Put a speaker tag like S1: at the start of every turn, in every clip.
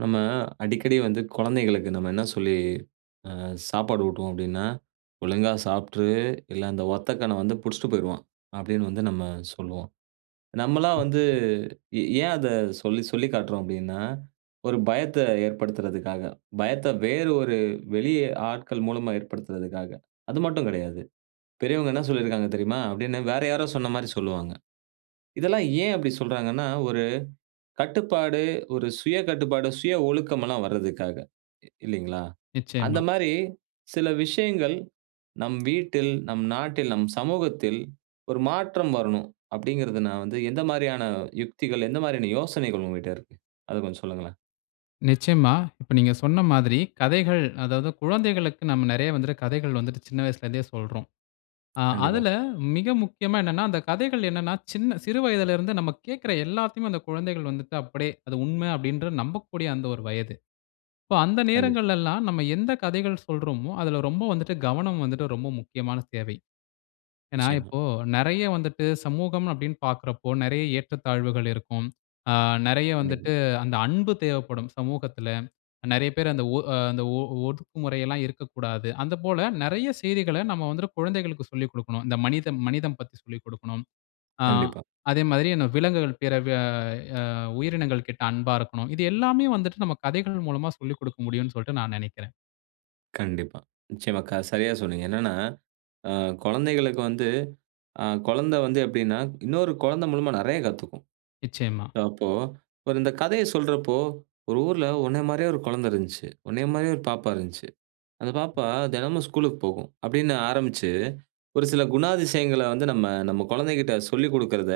S1: நம்ம அடிக்கடி வந்து கொழந்தைகளுக்கு நம்ம என்ன சொல்லி, அ சாப்பாடு ஊட்டுவோம் அப்பிடீன்னா, "ஒழுங்கா சாப்ட்டுரு! இல்ல அந்த ஒத்த கண்ணன் வந்து புடிச்சிட்டு போயிருவான்." அப்பிடீன்னு வந்து நம்ம சொல்லுவோம். நம்மல்லாம் வந்து
S2: [unintelligible]
S1: எ ஏன் அத சொல்லி சொல்லி காட்றோம் அப்பிடீன்னா, ஒரு பயத்த ஏற்படுத்துறதுக்காக. பயத்த வேறு ஒரு வெளி ஆட்கள் மூலமா ஏற்படுத்துறதுக்காக. அது மட்டும் கெடையாது. "பெரியவங்க என்ன சொல்லிருக்காங்க தெரியுமா?" அப்பிடீன்னு வேற யாரோ சொன்னமாரி சொல்வாங்க. இதெல்லாம் ஏன் அப்புடி சொல்றாங்கன்னா, ஒரு கட்டுப்பாடு, ஒரு சுய கட்டுப்பாடு, சுய ஒழுக்கம் எல்லாம் வர்றதுக்காக. இ இல்லீங்களா?
S2: நிச்சயமா.
S1: அந்தமாரி சில விஷயங்கள் நம் வீட்டில், நம் நாட்டில், நம் சமூகத்தில் ஒரு மாற்றம் வரணும் அப்பிடீங்கிறது நான் வந்து எந்த மாரியான யுக்திகள், எந்த மாரியான யோசனைகள் உங்ககிட்ட இருக்கு. அத கொஞ்சம் சொல்லுங்களேன்.
S2: நிச்சயமா. இப்ப, நீங்க சொன்ன மாதிரி கதைகள் அதாவது குழந்தைகளுக்கு நாம நெறைய வந்து கதைகள் வந்துட்டு சின்ன வயசுல இருந்தே சொல்றோம். அ,
S1: கண்டிப்பா.
S2: அதுல மிக முக்கியமா என்னன்னா அந்த கதைகள் என்னன்னா சின்ன சிறு வயதில இருந்து நம்ம கேக்குற எல்லாத்தயுமே அந்த குழந்தைகள் வந்துட்டு அப்டீயே! அது உண்ம அப்டீன்ற நம்பக்கூடிய அந்த ஒரு வயது. இப்போ, அந்த
S1: கண்டிப்பா.
S2: நேரங்கள்ல எல்லாம் நம்ம எந்த கதைகள் சொல்றோமோ, அதுல ரொம்ப வந்துட்டு கவனம் வந்துட்டு ரொம்ப முக்கியமான தேவை. ஏன்னா,
S1: நிச்சயமா.
S2: இப்போ நெறைய வந்துட்டு சமூகம் அப்பிடீன்னு பாக்குறப்போ நெறைய ஏற்றத்தாழ்வுகள் இருக்கும். அ, நெறைய
S1: கண்டிப்பா.
S2: வந்துட்டு அந்த அன்பு தேவைப்படும், சமூகத்துல. நெறைய பேர் அந்த ஒ அ, அந்த ஒ ஒதுக்குமுறை எல்லாம் இருக்கக்கூடாது, அந்த போல நெறைய செய்திகள நம்ம வந்துட்டு குழந்தைகளுக்கு சொல்லிக் குடுக்கணும். இந்த மனிதம், மனிதம் பத்தி சொல்லிக் குடுக்கணும். ஆ,
S1: கண்டிப்பா.
S2: அதேமாதிரியே இந்த விலங்குகள் பேர வெ அ உயிரினங்கள் கிட்ட அன்பா இருக்கணும். இது எல்லாமே வந்துட்டு நம்ம கதைகள் மூலமா சொல்லிக் குடுக்க முடியுன்னு சொல்ட்டு நான் நெனைக்கிறேன்.
S1: கண்டிப்பா, நிச்சயமா. க சரியா சொன்னீங்க. என்னன்னா அ குழந்தைகளுக்கு வந்து அ குழந்த வந்து எப்டீன்னா, இன்னொரு குழந்தை மூலமா நெறைய கத்துக்கும்.
S2: நிச்சயமா.
S1: அப்போ, இப்ப இந்த கதைய சொல்றப்போ, "ஒரு ஊர்ல உன்னைய மாரியே ஒரு குழந்த இருந்துச்சு. உன்னைய மாரியே ஒரு பாப்பா இருந்துச்சு. அந்த பாப்பா தினமும் ஸ்கூல்க்கு போகும்." அப்படீன்னு ஆரம்பிச்சு, ஒரு சில குணாதிசயங்கள வந்து நம்ம நம்ம குழந்தைகிட்ட சொல்லிக் குடுக்குறத,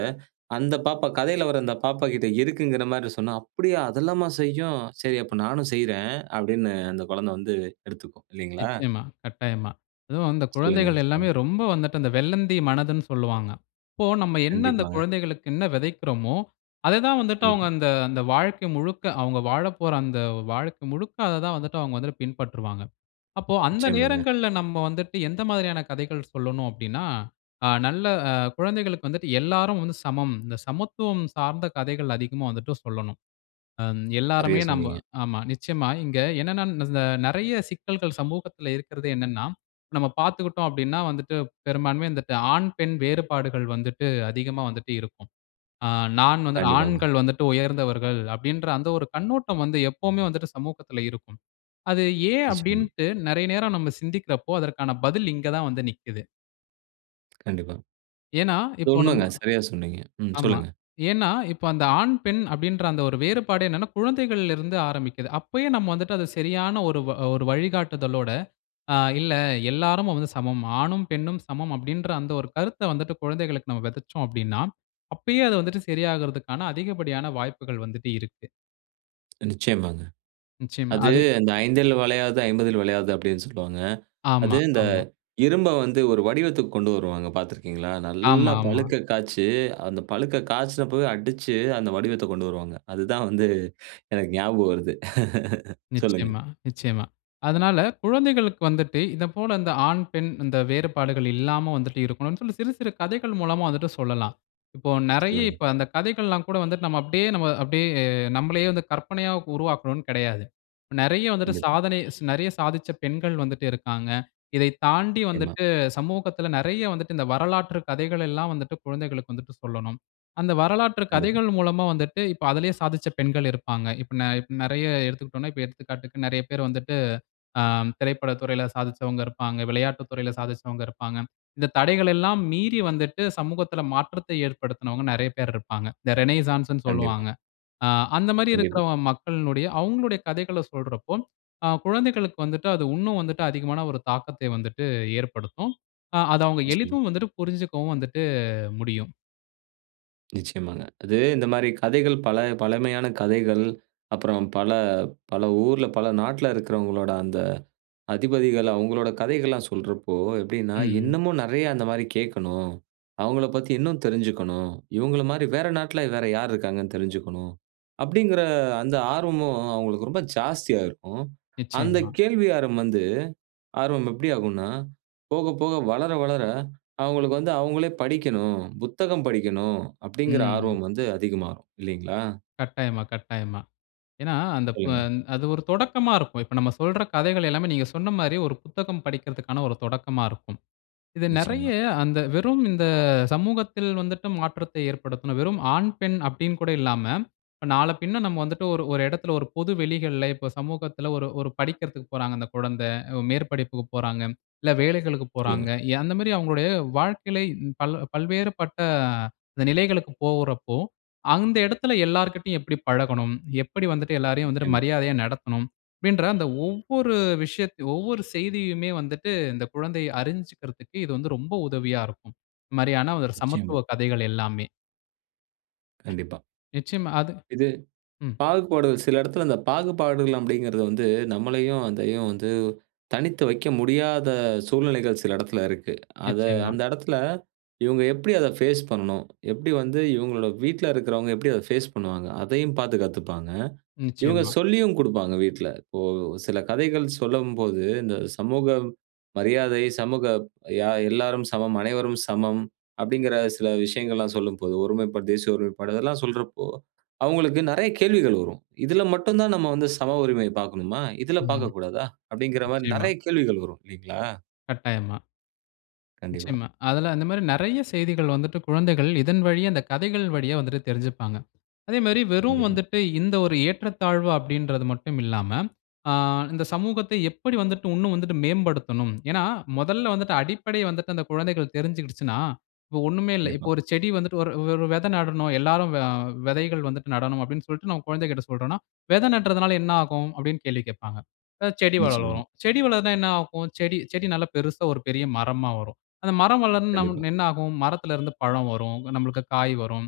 S1: அந்த பாப்பா கதைல வர அந்த பாப்பா கிட்ட இருக்குங்குற மாரி சொன்னா, "அப்படியா! அதெல்லாம செய்யும். சரி, அப்ப நானும் செய்றேன்." அப்படீன்னு அந்த கொழந்த வந்து எடுத்துக்கும், இல்லிங்களா?
S2: நிச்சயமா, கட்டாயமா. அதுவும் அந்த
S1: சொல்லுங்க,
S2: குழந்தைகள்
S1: சொல்லுங்க.
S2: எல்லாமே ரொம்ப வந்துட்டு, அந்த வெள்ளந்தி மனதுன்னு சொல்லுவாங்க. அப்போ நம்ம என்ன அந்த
S1: கண்டிப்பாங்க.
S2: குழந்தைகளுக்கு என்ன வெதைக்குறோமோ, அத தான் வந்துட்டு அவங்க
S1: கண்டிப்பா.
S2: அந்த அந்த வாழ்க்கை முழுக்க அவங்க வாழப்போற அந்த வாழ்க்கை முழுக்க, அத தான் வந்துட்டு அவங்க வந்துட்டு பின்பற்றுவாங்க. அப்போ அந்த
S1: நிச்சயமாங்க.
S2: நேரங்கள்ல நம்ப வந்துட்டு, "எந்த மாதிரியான கதைகள் சொல்லணும்?" அப்படீன்னா, ஆ நல்ல குழந்தைகளுக்கு வந்துட்டு எல்லாரும் வந்து சமம். இந்த சமத்துவம் சார்ந்த கதைகள் அதிகமா வந்துட்டு சொல்லணும். அம் எல்லாருமே
S1: சரியா
S2: நம்ப
S1: சொன்னீங்க.
S2: ஆமா, நிச்சயமா. இங்க என்னன்னா ம் இதுல நெறைய சிக்கல்கள் சமூகத்துல இருக்குறது என்னன்னா, நம்ம பாத்துக்குட்டோம் அப்படீன்னா வந்துட்டு பெரும்பான்மையா வந்துட்டு, ஆண் பெண் வேறுபாடுகள் வந்துட்டு அதிகமா வந்துட்டு இருக்கும். ஆ நான் வந்துட்டு
S1: கண்டிப்பாங்க.
S2: "ஆண்கள் வந்துட்டு உயர்ந்தவர்கள்" அப்படீன்ற அந்த ஒரு கண்ணோட்டம் வந்து எப்பவுமே வந்துட்டு சமூகத்துல இருக்கும். அது ஏன்
S1: நிச்சயமா.
S2: அப்படீன்ட்டு நெறைய நேரம் நம்ம சிந்திக்குறப்போ, அதற்கான பதில் இங்க தான் வந்து நிக்குது.
S1: கண்டிப்பா.
S2: ஏன்னா,
S1: அது
S2: இப்போ நம்ம
S1: உண்மைங்க. சரியா சொன்னீங்க. ம்
S2: ஆமா.
S1: சொல்லுங்க.
S2: ஏன்னா, இப்போ அந்த ஆண் பெண் அப்படின்ற அந்த ஒரு வேறுபாடு என்னான்னா, குழந்தைகள்ல இருந்து ஆரம்பிக்குது. அப்பயே நம்ம வந்துட்டு அத சரியான ஒரு வ அ ஒரு வழிகாட்டுதலோட, ஆ "இல்ல, எல்லாரும் வந்து சமம். ஆணும் பெண்ணும் சமம்." அப்படின்ற அந்த ஒரு கருத்த வந்துட்டு, குழந்தைகளுக்கு நம்ம வெதைச்சோம் அப்படின்னா, அப்பயே அது வந்துட்டு செரியாகறதுக்கான, அதிகப்படியான வாய்ப்புகள் வந்துட்டு இருக்கு.
S1: நிச்சயமாங்க.
S2: நிச்சயமா,
S1: அது
S2: அது
S1: இந்த "5ல் வளையாதது, 50ல் வளையாது" அப்படின்னு சொல்லுவாங்க. அது
S2: ஆமா,
S1: இந்த
S2: ஆமா.
S1: இரும்ப வந்து ஒரு வடிவத்துக்கு கொண்டு வருவாங்க பாத்திருக்கீங்களா?
S2: ஆமா,
S1: நல்லா
S2: ஆமா.
S1: பழுக்க காய்ச்சி, அந்த பழுக்க காய்ச்சனப்பவே அடிச்சு, அந்த வடிவத்தைக் கொண்டு வருவாங்க. அதுதான் வந்து, எனக்கு ஞாபகம் வருது. சொல்லுங்க.
S2: நிச்சயமா, நிச்சயமா. அதனால, குழந்தைகளுக்கு வந்துட்டு, இத போல இந்த ஆண், பெண் இந்த வேறுபாடுகள் இல்லாம வந்துட்டு இருக்கணும்ன்னு சொல்லி, சிறு சிறு கதைகள் மூலமா வந்துட்டு சொல்லலாம். இப்போ நெறைய
S1: சொல்லுங்க.
S2: இப்போ அந்த கதைகள் எல்லாம் கூட வந்துட்டு நம்ம அப்படியே அப்படியே நம்பளையே வந்து, கற்பனையா உருவாக்கணும்ன்னு கிடையாது. நெறைய வந்துட்டு,
S1: கண்டிப்பா.
S2: சாதனை நெறைய சாதிச்ச பெண்கள் வந்துட்டு இருக்காங்க. இதை தாண்டி
S1: நிச்சயமா.
S2: வந்துட்டு சமூகத்தில, நெறைய வந்துட்டு, இந்த வரலாற்று கதைகள் எல்லாம் வந்துட்டு குழந்தைகளுக்கு வந்துட்டு சொல்லணும். அந்த வரலாற்று
S1: கண்டிப்பா.
S2: கதைகள் மூலமா வந்துட்டு, இப்போ அதிலயே சாதிச்ச பெண்கள் இருப்பாங்க. இப்போ நெ இப்ப நெறைய எடுத்துக்கிட்டோம்ன்னா, இப்போ எடுத்துக்காட்டுக்கு நெறைய பேர் வந்துட்டு, ஆ திரைப்பட துறையில சாதிச்சவங்க இருப்பாங்க. விளையாட்டுத் துறையில சாதிச்சவங்க இருப்பாங்க. இந்த தடைகள் எல்லாம் மீறி வந்துட்டு, சமூகத்தில மாற்றத்தை ஏற்படுத்தினவங்க நெறைய பேர் இருப்பாங்க. இந்த ரெனசான்ஸ்ன்னு
S1: கண்டிப்பா.
S2: சொல்லுவாங்க. ஆ அந்த மாரி இருக்கிற
S1: கண்டிப்பா.
S2: மக்களினுடைய அவுங்களுடைய கதைகள சொல்றப்போ, ஆ குழந்தைகளுக்கு வந்துட்டு அது உன்னும் வந்துட்டு, அதிகமான ஒரு தாக்கத்தை வந்துட்டு ஏற்படுத்தும். அத அவுங்க
S1: நிச்சயமா.
S2: எளிதும் வந்துட்டு புரிஞ்சுக்கவும் வந்துட்டு முடியும்.
S1: நிச்சயமாங்க. அது இந்த மாரி கதைகள் பல பழமையான கதைகள், அப்புறம் பல, பல ஊர்ல பல நாட்டுல இருக்கிறவங்களோட அந்த அதிபதிகள் அவங்களுடைய கதைகள் எல்லா சொல்றப்போ எப்படின்னா,
S2: ம்.
S1: இன்னமும் நிறைய அந்த மாதிரி கேட்கணும், அவங்கள பத்தி இன்னும் தெரிஞ்சுக்கணும்,"இவங்கள மாரி வேற நாட்ல வேற யார் இருக்காங்கன்னு தெரிஞ்சுக்கணும்" அப்படிங்கிற அந்த ஆர்வமும் அவங்களுக்கு ரொம்ப ஜாஸ்தியா இருக்கும். அந்த
S2: நிச்சயமா.
S1: கேள்வி ஆர்வம் வந்து ஆர்வம் எப்படி ஆகும்ன்னா, போக போக வளர வளர அவங்களுக்கு வந்து அவங்களே படிக்கணும், புத்தகம் படிக்கணும். "அப்படிங்கிற
S2: ம்.
S1: ஆர்வம் வந்து அதிகமாகும்" இல்லைங்களா?
S2: கட்டாயமா, கட்டாயமா. ஏன்னா, அந்த ப
S1: சொல்லுங்க.
S2: அது ஒரு தொடக்கமா இருக்கும். இப்ப நம்ம சொல்ற கதைகள் எல்லாமே நீங்க சொன்ன மாதிரி ஒரு புத்தகம் படிக்கிறதுக்கான ஒரு தொடக்கமா இருக்கும். இது நெறைய
S1: நிச்சயமா.
S2: அந்த வெறும் இந்த சமூகத்தில வந்துட்டு மாற்றத்தை ஏற்படுத்தணும். வெறும் ஆண், பெண் அப்படின்னு கூட இல்லாம இப்ப நாள பின்ன நாம வந்துட்டு ஒரு ஒரு எடத்தில ஒரு பொது வெளிகள்ல இப்போ சமூகத்தில ஒரு, ஒரு படிக்கிறதுக்கு போறாங்க அந்த குழந்தை. மேற்படிப்புக்கு போறாங்க. இல்ல வேலைகளுக்குப்
S1: சொல்லுங்க.
S2: போறாங்க. அந்த மாதிரி அவங்களுடைய வாழ்க்கையில பல பல்வேறுபட்ட நிலைகளுக்கு போகுறப்போ, அந்த எடத்தில எல்லார் கிட்டயும் எப்படி பழகணும்? எப்படி வந்துட்டு எல்லோரையும் வந்துட்டு
S1: நிச்சயமா.
S2: மரியாதையா நடத்தணும்? அப்படின்ற அந்த ஒவ்வொரு விஷயத் ஒவ்வொரு செய்தியுமே வந்துட்டு இந்த குழந்தைய அறிஞ்சுக்கிறதுக்கு இது வந்து ரொம்ப உதவியா இருக்கும். இந்த மாதிரியான
S1: நிச்சயமா.
S2: சமத்துவ கதைகள் எல்லாமே.
S1: கண்டிப்பா.
S2: நிச்சயமா அது
S1: இது
S2: ம்.
S1: பாகுபாடுகள் சில இடத்தில இந்த பாகுபாடுகள் அப்படிங்கிறது வந்து, நம்மளையும், அதையும் வந்து தனித்து வைக்க முடியாத சூழ்நிலைகள் சில இடத்தில இருக்கு. அதை
S2: நிச்சயமா.
S1: அந்த எடத்தில, இவுங்க எப்டி அத ஃபேஸ் பண்ணனும்? எப்டி வந்து இவங்களுடைய வீட்ல இருக்கிறவங்க, எப்டி அத ஃபேஸ் பண்ணுவாங்க. அதையும் பாத்து கத்துப்பாங்க. இவுங்க
S2: நிச்சயமா.
S1: சொல்லியும் குடுப்பாங்க வீட்ல. இப்போ சில கதைகள் சொல்லம்போது இந்த சமூக மரியாதை, சமூக யா எல்லாரும் சமம், அனைவரும் சமம், அப்படிங்கிற சில விஷயங்கள்லாம் சொல்லும்போது, ஒருமைப்பாடு, தேசிய ஒருமைப்பாடு அதெல்லாம் சொல்றப்போ, அவுங்களுக்கு நெறையா கேள்விகள் வரும். இதில மட்டும் தான் நம்ம வந்து சம உரிமை பாக்கணுமா? இதில
S2: ம்.
S1: பாக்கக்கூடாதா? அப்டிங்கிற மாரி
S2: நிச்சயமா.
S1: நெறையா கேள்விகள் வரும், இல்லைங்களா?
S2: கட்டாயமா.
S1: கண்டிப்பா.
S2: நிச்சயமா. அதில அந்த மாரி நெறையா செய்திகள் வந்துட்டு, குழந்தைகள் இதன் வழியா, அந்த கதைகள் வழியா வந்துட்டு தெரிஞ்சுப்பாங்க. அதே மாரி வெறும்
S1: கண்டிப்பா
S2: வந்துட்டு, இந்த ஒரு ஏற்றத்தாழ்வு அப்படின்றது மட்டும் இல்லாம, ஆ இந்த சமூகத்தை எப்படி வந்துட்டு உன்னும் வந்துட்டு மேம்படுத்தணும்? ஏன்னா, மொதல்ல வந்துட்டு அடிப்படை வந்துட்டு, அந்த குழந்தைகள் தெரிஞ்சுகிடுச்சுன்னா இப்போ ஒண்ணுமே இல்ல. இப்போ
S1: கண்டிப்பா.
S2: ஒரு செடி வந்துட்டு ஒரு ஒரு வெத நடணும். எல்லோரும் வ வெதைகள் வந்துட்டு நடணும் அப்படின்னு சொல்லிட்டு, நம்ம கொழந்தைகள்ட சொல்றோன்னா, "வெதை நட்டுறதனால என்ன ஆகும்?" அப்படின்னு கேள்வி கேட்ப்பாங்க. "அ செடி
S1: நிச்சயமா.
S2: வளரும்" "செடி வளர்ந்தா என்ன ஆகும்?" "செடி செடி நல்லா பெரிசா ஒரு பெரிய மரமா வரும்." "அந்த மரம் வளர்ந்து நம்
S1: கண்டிப்பா.
S2: என்ன ஆகும்?" "மரத்தில இருந்து பழம் வரும். இங்க நம்ளுக்கு காய் வரும்."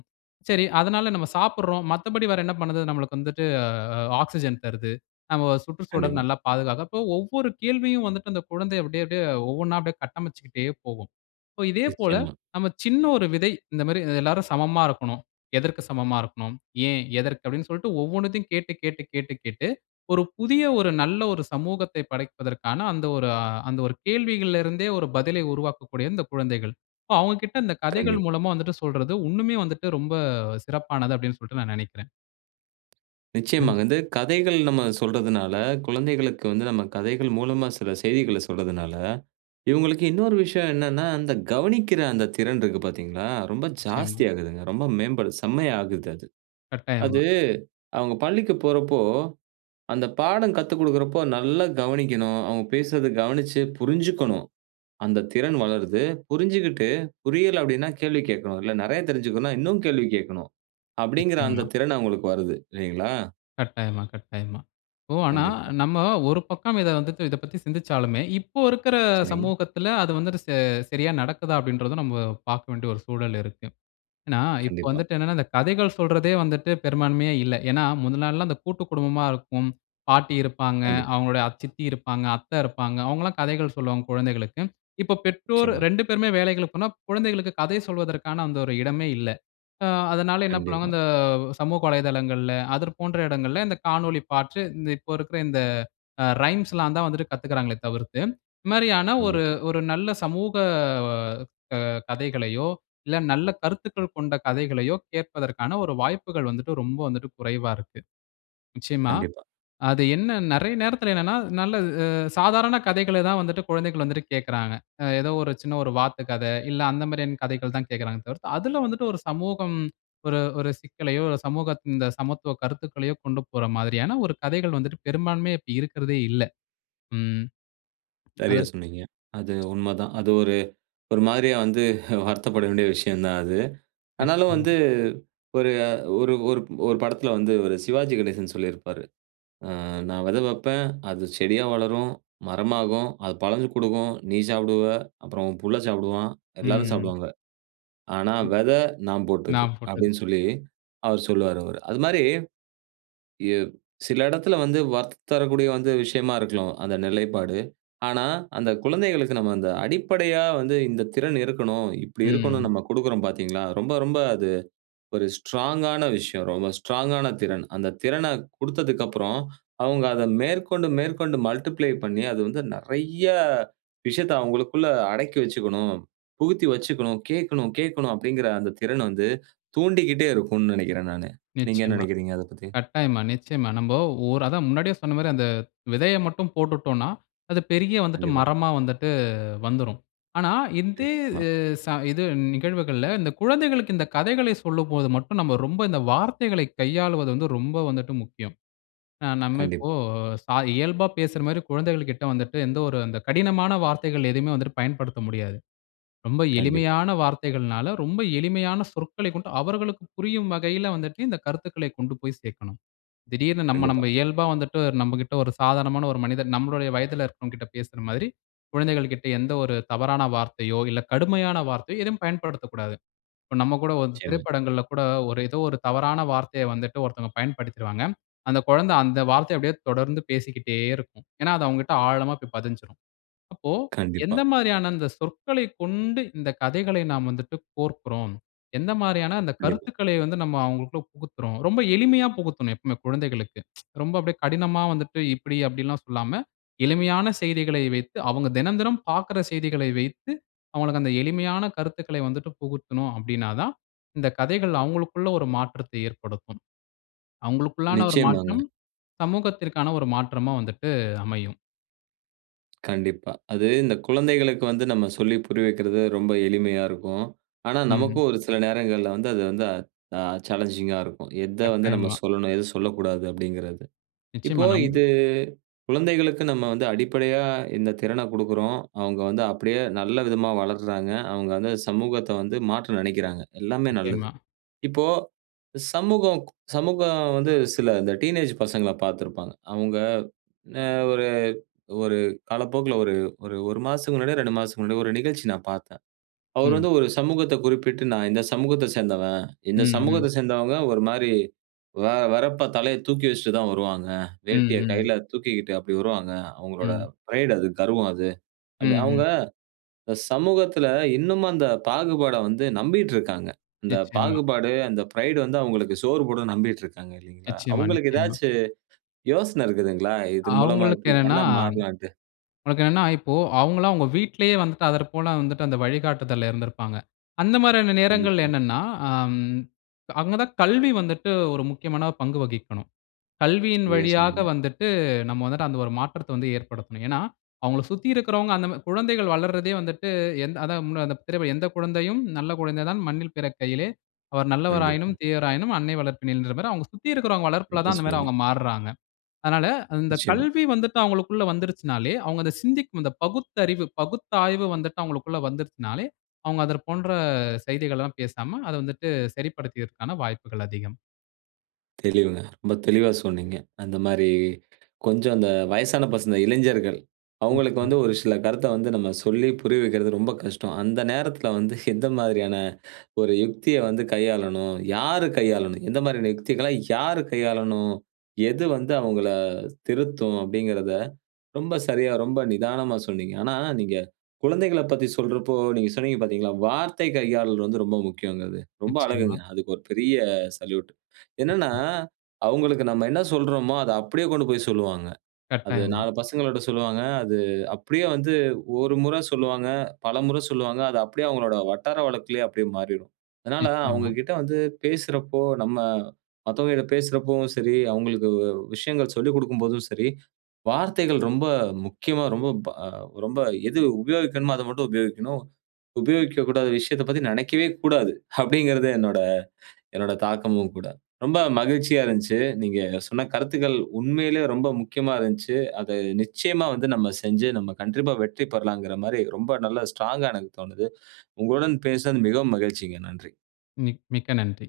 S2: "சரி, அதனால நம்ம சாப்பிடுறோம். மத்தபடி வேற என்ன பண்ணுது?" "நமக்கு வந்துட்டு, ஆக்ஸிஜன் தருது. நமம சுற்றுச்சூழல்
S1: கண்டிப்பா.
S2: நல்லா பாதுகாக்குது." அப்போ ஒவ்வொரு கேள்வியும் வந்துட்டு அந்த குழந்தை அப்டியே அப்டியே, ஒவ்வொண்ணா அப்படியே கட்டமைச்சுக்கிட்டே போகும். இப்போ இதே போல,
S1: நிச்சயமா.
S2: நம்ம சின்ன ஒரு விதை "இந்த மாரி எல்லாரும் சமமா இருக்கணும். எதற்கு சமமா இருக்கணும்? ஏன்? எதற்கு?" அப்படின்னு சொல்ட்டு ஒவ்வொண்ணத்தயும் கேட்டு கேட்டு கேட்டு கேட்டு ஒரு புதிய, ஒரு நல்ல ஒரு சமூகத்தை படைப்பதற்கான, அந்த ஒரு அந்த ஒரு கேள்விகள்ல இருந்தே, ஒரு பதிலை உருவாக்கக்கூடிய இந்த குழந்தைகள். அப்ப அவுங்ககிட்ட இந்த கதைகள்
S1: கண்டிப்பா.
S2: மூலமா வந்துட்டு சொல்றது, உன்னுமே வந்துட்டு ரொம்ப சிறப்பானது. அப்டின்னு சொல்ட்டு நான் நெனைக்கிறேன். அ.
S1: நிச்சயமா வந்து, கதைகள் நம்ம சொல்றதனால, குழந்தைகளுக்கு வந்து, நம்ம கதைகள் மூலமா, சில செய்திகள சொல்றதனால, இவுங்களுக்கு இன்னொரு விஷயம் என்னனா, அந்த கவனிக்கிற அந்த திறன் இருக்கு பாத்தீங்களா, ரொம்ப
S2: நிச்சயமா.
S1: ஜாஸ்தி ஆகுதுங்க. ரொம்ப மேம்படு, செம்மையா ஆகுது அது.
S2: கட்டாயமா.
S1: அது, அவுங்க பள்ளிக்கு போறப்போ, அந்த பாடம் கத்துக்கொடுக்கிறப்போ, நல்லா கவனிக்கணும். அவுங்க பேசுறத, கவனிச்சு புரிஞ்சுக்கணும். அந்த திறன் வளருது. புரிஞ்சுகிட்டு, புரியல அப்படினா கேள்வி கேக்கணும். இல்ல, நெறயா தெருச்சுக்கணுனா, இன்னு கேள்வி கேக்கணும். அப்படிங்கிற, அந்த
S2: நிச்சயமா.
S1: திறன் அவங்களுக்கு வருது. இல்லைங்களா?
S2: கட்டாயமா, கட்டாயமா. ஓ! ஆனா,
S1: கண்டிப்பா.
S2: நம்ம ஒரு பக்கம், இத வந்துட்டு, இத பத்தி சிந்திச்சாலுமே, இப்போ இருக்கிற
S1: சரிங்க.
S2: சமூகத்தில, அது வந்துட்டு, ச சரியா நடக்குதா, அப்டின்றதும் நம்ம பாக்க வேண்டிய, ஒரு சூழல் இருக்கு. ஏனா, இப்ப
S1: கண்டிப்பா.
S2: வந்துட்டு என்னனா, இந்த கதைகள் சொல்றதே வந்துட்டு, பெரும்பான்மையா இல்ல. ஏனா, முத நாள்லாம் அந்த கூட்டுக்குடும்பமா இருக்கும். பாட்டி இருப்பாங்க.
S1: கண்டிப்.
S2: அவங்களுடைய அத்-சித்தி இருப்பாங்க, அத்த இருப்பாங்க. அவுங்களா கதைகள் சொல்வாங்க குழந்தைகளுக்கு. இப்ப, பெற்றோர்
S1: நிச்சயமா.
S2: 2 பேருமே வேலைகளுக்கு போனா, குழந்தைகளுக்கு கதை சொல்வதற்கான அந்த ஒரு இடமே இல்ல. ஆ, அதனால என்ன பண்ணுவாங்க,
S1: கண்டிப்பா.
S2: இந்த, சமூக வலைதளங்கள்ல, அதர் போன்ற இடங்கள்ல இந்த காணொளி பாற்று. இந்த, இப்ப இருக்குற இந்த ரைம்ஸ்ல்லாந்தான் வந்துட்டு, கத்துக்கிறாங்களே தவிர்த்து. இந்த மாரியான, ஒரு
S1: கண்டிப்பா.
S2: ஒரு நல்ல சமூக கதைகளையோ, இல்ல நல்ல கருத்துக்கள் கொண்ட கதைகளையோ கேட்பதற்கான ஒரு வாய்ப்புகள் வந்துட்டு, ரொம்ப வந்துட்டு குறைவா இருக்கு. நிச்சயமா.
S1: கண்டிப்பா.
S2: அது என்ன, நெறய நேரத்தில என்னனா, நல்ல சாதாரண கதைகள தான் வந்துட்டு, குழந்தைகள் வந்துட்டு கேட்குறாங்க. ஏதோ ஒரு சின்ன ஒரு வாத்து கத, இல்ல அந்த மாரியான கதைகள் தான் கேட்கிறாங்களே தவிர்த்து, அதில வந்துட்டு ஒரு சமூகம், ஒரு ஒரு சிக்கலையோ, இல்ல சமூகத்தின் இந்த சமத்துவ கருத்துக்களையோ கொண்டு போர்ற மாரியான, ஒரு கதைகள் வந்துட்டு பெரும்பான்மையா, இப்ப இருக்கிறதே இல்ல. ம்.
S1: சரியா
S2: அதற்க்
S1: சொன்னீங்க. அது உண்மதான். அது ஒரு, ஒரு மாரியா வந்து, வருத்தப்பட வேண்டிய விஷயந்தான் அது. ஆனாலு
S2: நிச்சயமா.
S1: வந்து, ஒரு ஒரு ஒரு-ஒரு படத்தில வந்து, இவரு சிவாஜி கணேசன் சொல்லியிருப்பாரு. அ, நா வெத வப்பேன். அது செடியா வளரும். மரமாகும். அது பழங்க கொடுக்கும். நீ சாப்பிடுவ. அப்புறம் உன் புள்ள சாப்பிடுவான்.
S2: ம்.
S1: எல்லாரும்
S2: ம்.
S1: சாப்பிடுவாங்க. ஆனா
S2: ம்.
S1: வெத, நா
S2: நா,
S1: போட்டது.
S2: போட்டது.
S1: அப்படின்னு சொல்லி, அவர் சொல்வாரு, அவரு. அதுமாரி. ஏவ் சில இடத்தில வந்து, வரத்து தரக்கூடிய வந்து விஷயமா இருக்கணும் அந்த நிலைப்பாடு. ஆனா, அந்த குழந்தைகளுக்கு நம்ம, அந்த அடிப்படையா வந்து, இந்த திறன் இருக்கணும், இப்படி இருக்கணும்.
S2: ம்.
S1: நம்ம கொடுக்கிறோம் பாத்தீங்களா? ரொம்ப, ரொம்ப அது, ஒரு ஸ்ட்ராங்கான விஷயம். ரொம்ப ஸ்ட்ராங்கான திறன். அந்த திறனக் கொடுத்ததுக்கப்புறம், அவுங்க அத, மேற்கொண்டு, மேற்கொண்டு மல்டிப்ளை பண்ணி, அது வந்து நெறய, விஷயத்தை அவங்களுக்குள்ள அடக்கி வச்சுக்கணும். புகுத்தி வச்சுக்கணும், கேட்கணும் கேட்கணும் அப்படிங்கிற அந்த திறன வந்து, தூண்டிக்கிட்டே இருக்கும்னு நெனைக்கிறேன் நானு. நீங்க என்ன
S2: நிச்சயமா.
S1: நெனக்கிறீங்க, அதப் பத்தி?
S2: கட்டாயமா, நிச்சயமா. நம்ம ஒரு அதான் முன்னாடியே சொன்ன மாரி அந்த விதய மட்டும் போட்டுட்டோனா, அது பெரிய வந்துட்டு
S1: கண்டிப்பா.
S2: மரமா வந்துட்டு, வந்துரும். ஆனா, இந்தே
S1: நிச்யமா.
S2: எ ச இது நிகழ்வுகள்ல இந்த குழந்தைகளுக்கு இந்த கதைகளை சொல்லும்போது மட்டும், நம்ம ரொம்ப இந்த வார்த்தைகளை, கையாளுவது வந்து ரொம்ப வந்துட்டு முக்கியம். நம்ம இப்போ
S1: கண்டிப்பா.
S2: சா இயல்பா பேசுற மாரி குழந்தைகள் கிட்ட வந்துட்டு, எந்த ஒரு அந்த கடினமான வார்த்தைகள் எதுவுமே வந்துட்டு பயன்படுத்த முடியாது. ரொம்ப
S1: கண்டிப்பா.
S2: எளிமையான வார்த்தைகள்னால, ரொம்ப எளிமையான சொற்களைக் கொண்டு, அவர்களுக்கு புரியும் வகையில வந்துட்டு, இந்த கருத்துக்களை கொண்டு போய் சேர்க்கணும். திடீர்னு,
S1: கண்டிப்பா.
S2: நம்ம-நம்ம இயல்பா வந்துட்டு, நம்மகிட்ட ஒரு சாதாரணமான ஒரு மனிதன் நம்முடைய வயதில இருக்குறவங்ககிட்ட பேசுற மாதிரி, குழந்தைகள் கிட்ட எந்த ஒரு தவறான வார்த்தையோ இல்ல, கடுமையான வார்த்தையோ எதுவும் பயன்படுத்தக்கூடாது. இப்ப நம்ம கூட ஒரு
S1: [unintelligible] செம்மி.
S2: திரைப்படங்கள்ல கூட, ஒரு ஏதோ ஒரு தவறான வார்த்தையை வந்துட்டு, ஒருத்தவங்க பயன்படுத்திருவாங்க. அந்த குழந்தை அந்த வார்த்தையை அப்படியே தொடர்ந்து பேசிக்கிட்டே இருக்கும். ஏனா, அது அவங்கட்ட ஆழமா போய் பதிஞ்சுரும். அப்போ,
S1: கண்டிப்பா.
S2: எந்த மாதிரியான இந்த சொற்களைக் கொண்டு, இந்த கதைகளை நாம் வந்துட்டு கோர்க்கிறோம். எந்த மாரியான அந்த
S1: கண்டிப்பா.
S2: கருத்துக்களை வந்து, நம்ம அவர்களுக்குள்ள புகுத்துறோம். ரொம்ப எளிமையா புகுத்தணும் எப்பவுமே குழந்தைகளுக்கு., ரொம்ப அப்படியே கடினமா வந்துட்டு, "இப்படி அப்படிலாம்" சொல்லாம, எளிமையான செய்திகளை வைத்து அவங்க தெனந்தெனம் பார்க்கிற செய்திகளை வைத்து, அவுங்களுக்கு அந்த எளிமையான கருத்துக்களை வந்துட்டு புகுத்தணும். அப்டினாதான், இந்த கதைகள் அவுங்களுக்குள்ள ஒரு மாற்றத்தை ஏற்படுத்தும். அவங்களுக்குள்ளான ஒரு
S1: நிச்சயமாங்க.
S2: மாற்றம், சமூகத்திற்கான ஒரு மாற்றமா வந்துட்டு அமையும்.
S1: கண்டிப்பா. அது இந்த குழந்தைகளுக்கு வந்து நம்ம சொல்லி புரிய வைக்கிறது ரொம்ப எளிமையா இருக்கும். ஆனா,
S2: ம்.
S1: நமக்கும் ஒரு சில நேரங்கள்ல வந்து அது வந்து ஆ சாலஞ்சிங்கா இருக்கும். எத வந்து நம்ம
S2: கட்டாயமா.
S1: சொல்லணும், எத சொல்லக்கூடாது அப்டிங்கிறது. இப்போ
S2: நிச்சியமா. நம்ம
S1: இது, குழந்தைகளுக்கு நம்ம வந்து அடிப்படையா இந்த திறன குடுக்குறோம். அவங்க வந்து அப்டியே நல்ல விதமா வளர்றாங்க. அவங்க வந்து சமூகத்த வந்து மாற்ற நனைக்குறாங்க. எல்லாமே நல்லது.
S2: நிச்சியமா.
S1: இப்போ சமூகம் சமூகம் வந்து சில இந்த டீனேஜ் பசங்கள பார்த்திருப்பாங்க. அவங்க என்ன ஒரு ஒரு காலப்போக்குல ஒரு ஒரு 1 மாசத்துக்கு முன்னாடியோ, 2 மாசத்துக்கு முன்னாடியோ ஒரு நிகழ்ச்சி நான் பார்த்தேன். அவரு
S2: ம்.
S1: வந்து ஒரு சமூகத்த குறிப்பிட்டு, நான் இந்த சமூகத்த சேர்ந்தவன்.
S2: ம்.
S1: இந்த
S2: ம்.
S1: சமூகத்த சேர்ந்தவங்க ஒரு மாரி. வ வெறப்பா தலைய தூக்கி வச்சிட்டு தான் வருவாங்க.
S2: ம்.
S1: வேட்டிய
S2: ம்.
S1: கையில தூக்கிக்கிட்டு அப்டி வருவாங்க. அவர்களோட
S2: ம்.
S1: பிரைட் அது, கர்வம் அது. அப்டி
S2: ம்ஹ்ம்.
S1: அவங்க, இந்த சமூகத்துல இன்னமும் அந்த பாகுபாட வந்து நம்பிட்டுருக்காங்க. இந்த
S2: நிச்சியமா.
S1: பாகுபாடு, அந்த பிரைடு வந்து அவங்களுக்கு சோறு போடும் நம்பிட்டு இருக்காங்க இல்லீங்களா?
S2: நிச்சியமா.
S1: அவங்களுக்கு
S2: நிச்சியமா.
S1: ஏதாச்சு யோசன இருக்குதுங்களா? இதன் மூலமா
S2: அவங்களுக்கு
S1: இப்டி
S2: என்னன்னா
S1: பண்ணா மாறலான்ட்டு.
S2: அவங்களுக்கு என்னனா இப்போ அவங்கலாம், அவங்க வீட்லேயே வந்துட்டு அத போல வந்துட்டு அந்த வழிகாட்டுதல்ல இருந்திருப்பாங்க. அந்த மாரியான நேரங்கள்ல
S1: கண்டிப்பா.
S2: என்னனா அம். அவங்க தான் கல்வி வந்துட்டு ஒரு முக்கியமான பங்கு வகிக்கணும். கல்வியின்
S1: சரியா
S2: வழியாக
S1: சொன்னீங்க.
S2: வந்துட்டு, நம்ம வந்துட்டு அந்த ஒரு மாற்றத்த வந்து ஏற்படுத்தணும். ஏனா, அவங்கள சுத்தி இருக்கிறவங்க அந்த குழந்தைகள் வளர்றதே வந்துட்டு, எந்த அதான் மு பிறவி "எந்த குழந்தையும் நல்ல குழந்தை தான் மண்ணில் பிறக்கையிலே, அவர் நல்லவராயினும்,
S1: கண்டிப்பா.
S2: தீயவராயினும் அன்னை வளர்ப்பின்ற" மாரி அவங்க சுத்தி இருக்கிறவங்க வளர்ப்புல தான்
S1: [unintelligible]
S2: அந்த மாரி
S1: சொன்னீங்க.
S2: அவங்க மாறுறாங்க. அதனால அந்த
S1: நிச்சியமா.
S2: கல்வி வந்துட்டு அவங்களுக்குள்ள வந்துருச்சுனாலே, அவங்க சிந்திக்கும் பகுத்தறிவு, பகுத்த ஆய்வு வந்துட்டு அவங்களுக்குள்ள வந்துருச்சுனாலே அவங்க அதற் போன்ற செய்திகள்லாம் பேசாம, அத வந்துட்டு சரிப்படுத்ததற்கான வாய்ப்புகள் அதிகம்.
S1: தெளிவுங்க. ரொம்ப தெளிவா சொன்னீங்க. அந்த மாரி கொஞ்சம் இந்த வயசான பசங்க இளைஞர்கள் அவங்களுக்கு வந்து
S2: நிச்சயமா.
S1: ஒரு சில கருத்தை வந்து நம்ம சொல்லி புரிய வைக்கிறது ரொம்ப கஷ்டம். அந்த நேரத்தில வந்து எந்த மாதிரியான ஒரு யுக்தியை வந்து கையாளனும், யாரு கையாளனும், எந்த மாரியான யுக்திகளை யார் கையாளணும்? எது வந்து அவங்களை திருத்தும் அப்படிங்கிறதை ரொம்ப சரியா ரொம்ப நிதானமா சொன்னீங்க. ஆனா நீங்க குழந்தைகளைப் பத்தி சொல்றப்போ நீங்க சொன்னீங்க பார்த்தீங்களா, வார்த்தை கையாளல் வந்து ரொம்ப முக்கியம் அது. ரொம்ப அழகுங்க.
S2: நிச்சயமா.
S1: அதுக்கு ஒரு பெரிய சல்யூட். என்னன்னா, அவங்களுக்கு நம்ம என்ன சொல்றோமோ அத அப்படியே கொண்டுபோய் சொல்லுவாங்க. அது
S2: கட்டாயமா.
S1: நாலு பசங்கள்கிட்ட சொல்லுவாங்க. அது அப்படியே வந்து ஒரு முறை சொல்லுவாங்க. பலமுறை சொல்லுவாங்க. அது அப்படியே அவங்களுடைய வட்டார வழக்கிலயே அப்படியே மாறிடும். அதனால
S2: நிச்சயமா.
S1: அவங்ககிட்ட வந்து பேசுறப்போ, நம்ம மத்தவங்ககிட்ட பேசுறப்பவும் சரி, அவங்களுக்கு வு விஷயங்கள் சொல்லிக் கொடுக்கும் போதும் சரி, வார்த்தைகள் ரொம்ப முக்கியமா ரொம்ப ப ரொம்ப எது உபயோகிக்கணும். அதை மட்டும் உபயோகிக்கணும். உபயோகிக்கக்கூடாத விஷயத்தைப் பத்தி நினைக்கவே கூடாது. அப்படிங்கிறது என்னோட என்னோட தாக்கமும் கூட. ரொம்ப மகிழ்ச்சியா இருஞ்ச்சு. நீங்க சொன்ன கருத்துக்கள் உண்மையிலேயே ரொம்ப முக்கியமா இருஞ்சு. அதை நிச்சயமா வந்து நாம செஞ்சு நாம கண்டிப்பா வெற்றி பெறலாங்கிற மாரி, ரொம்ப நல்ல ஸ்ட்ராங்கா எனக்கு தோணுது. உங்களுடன் பேசினது மிகவும் மகிழ்ச்சிங்க. நன்றி.
S2: மிக் மிக்க நன்றி.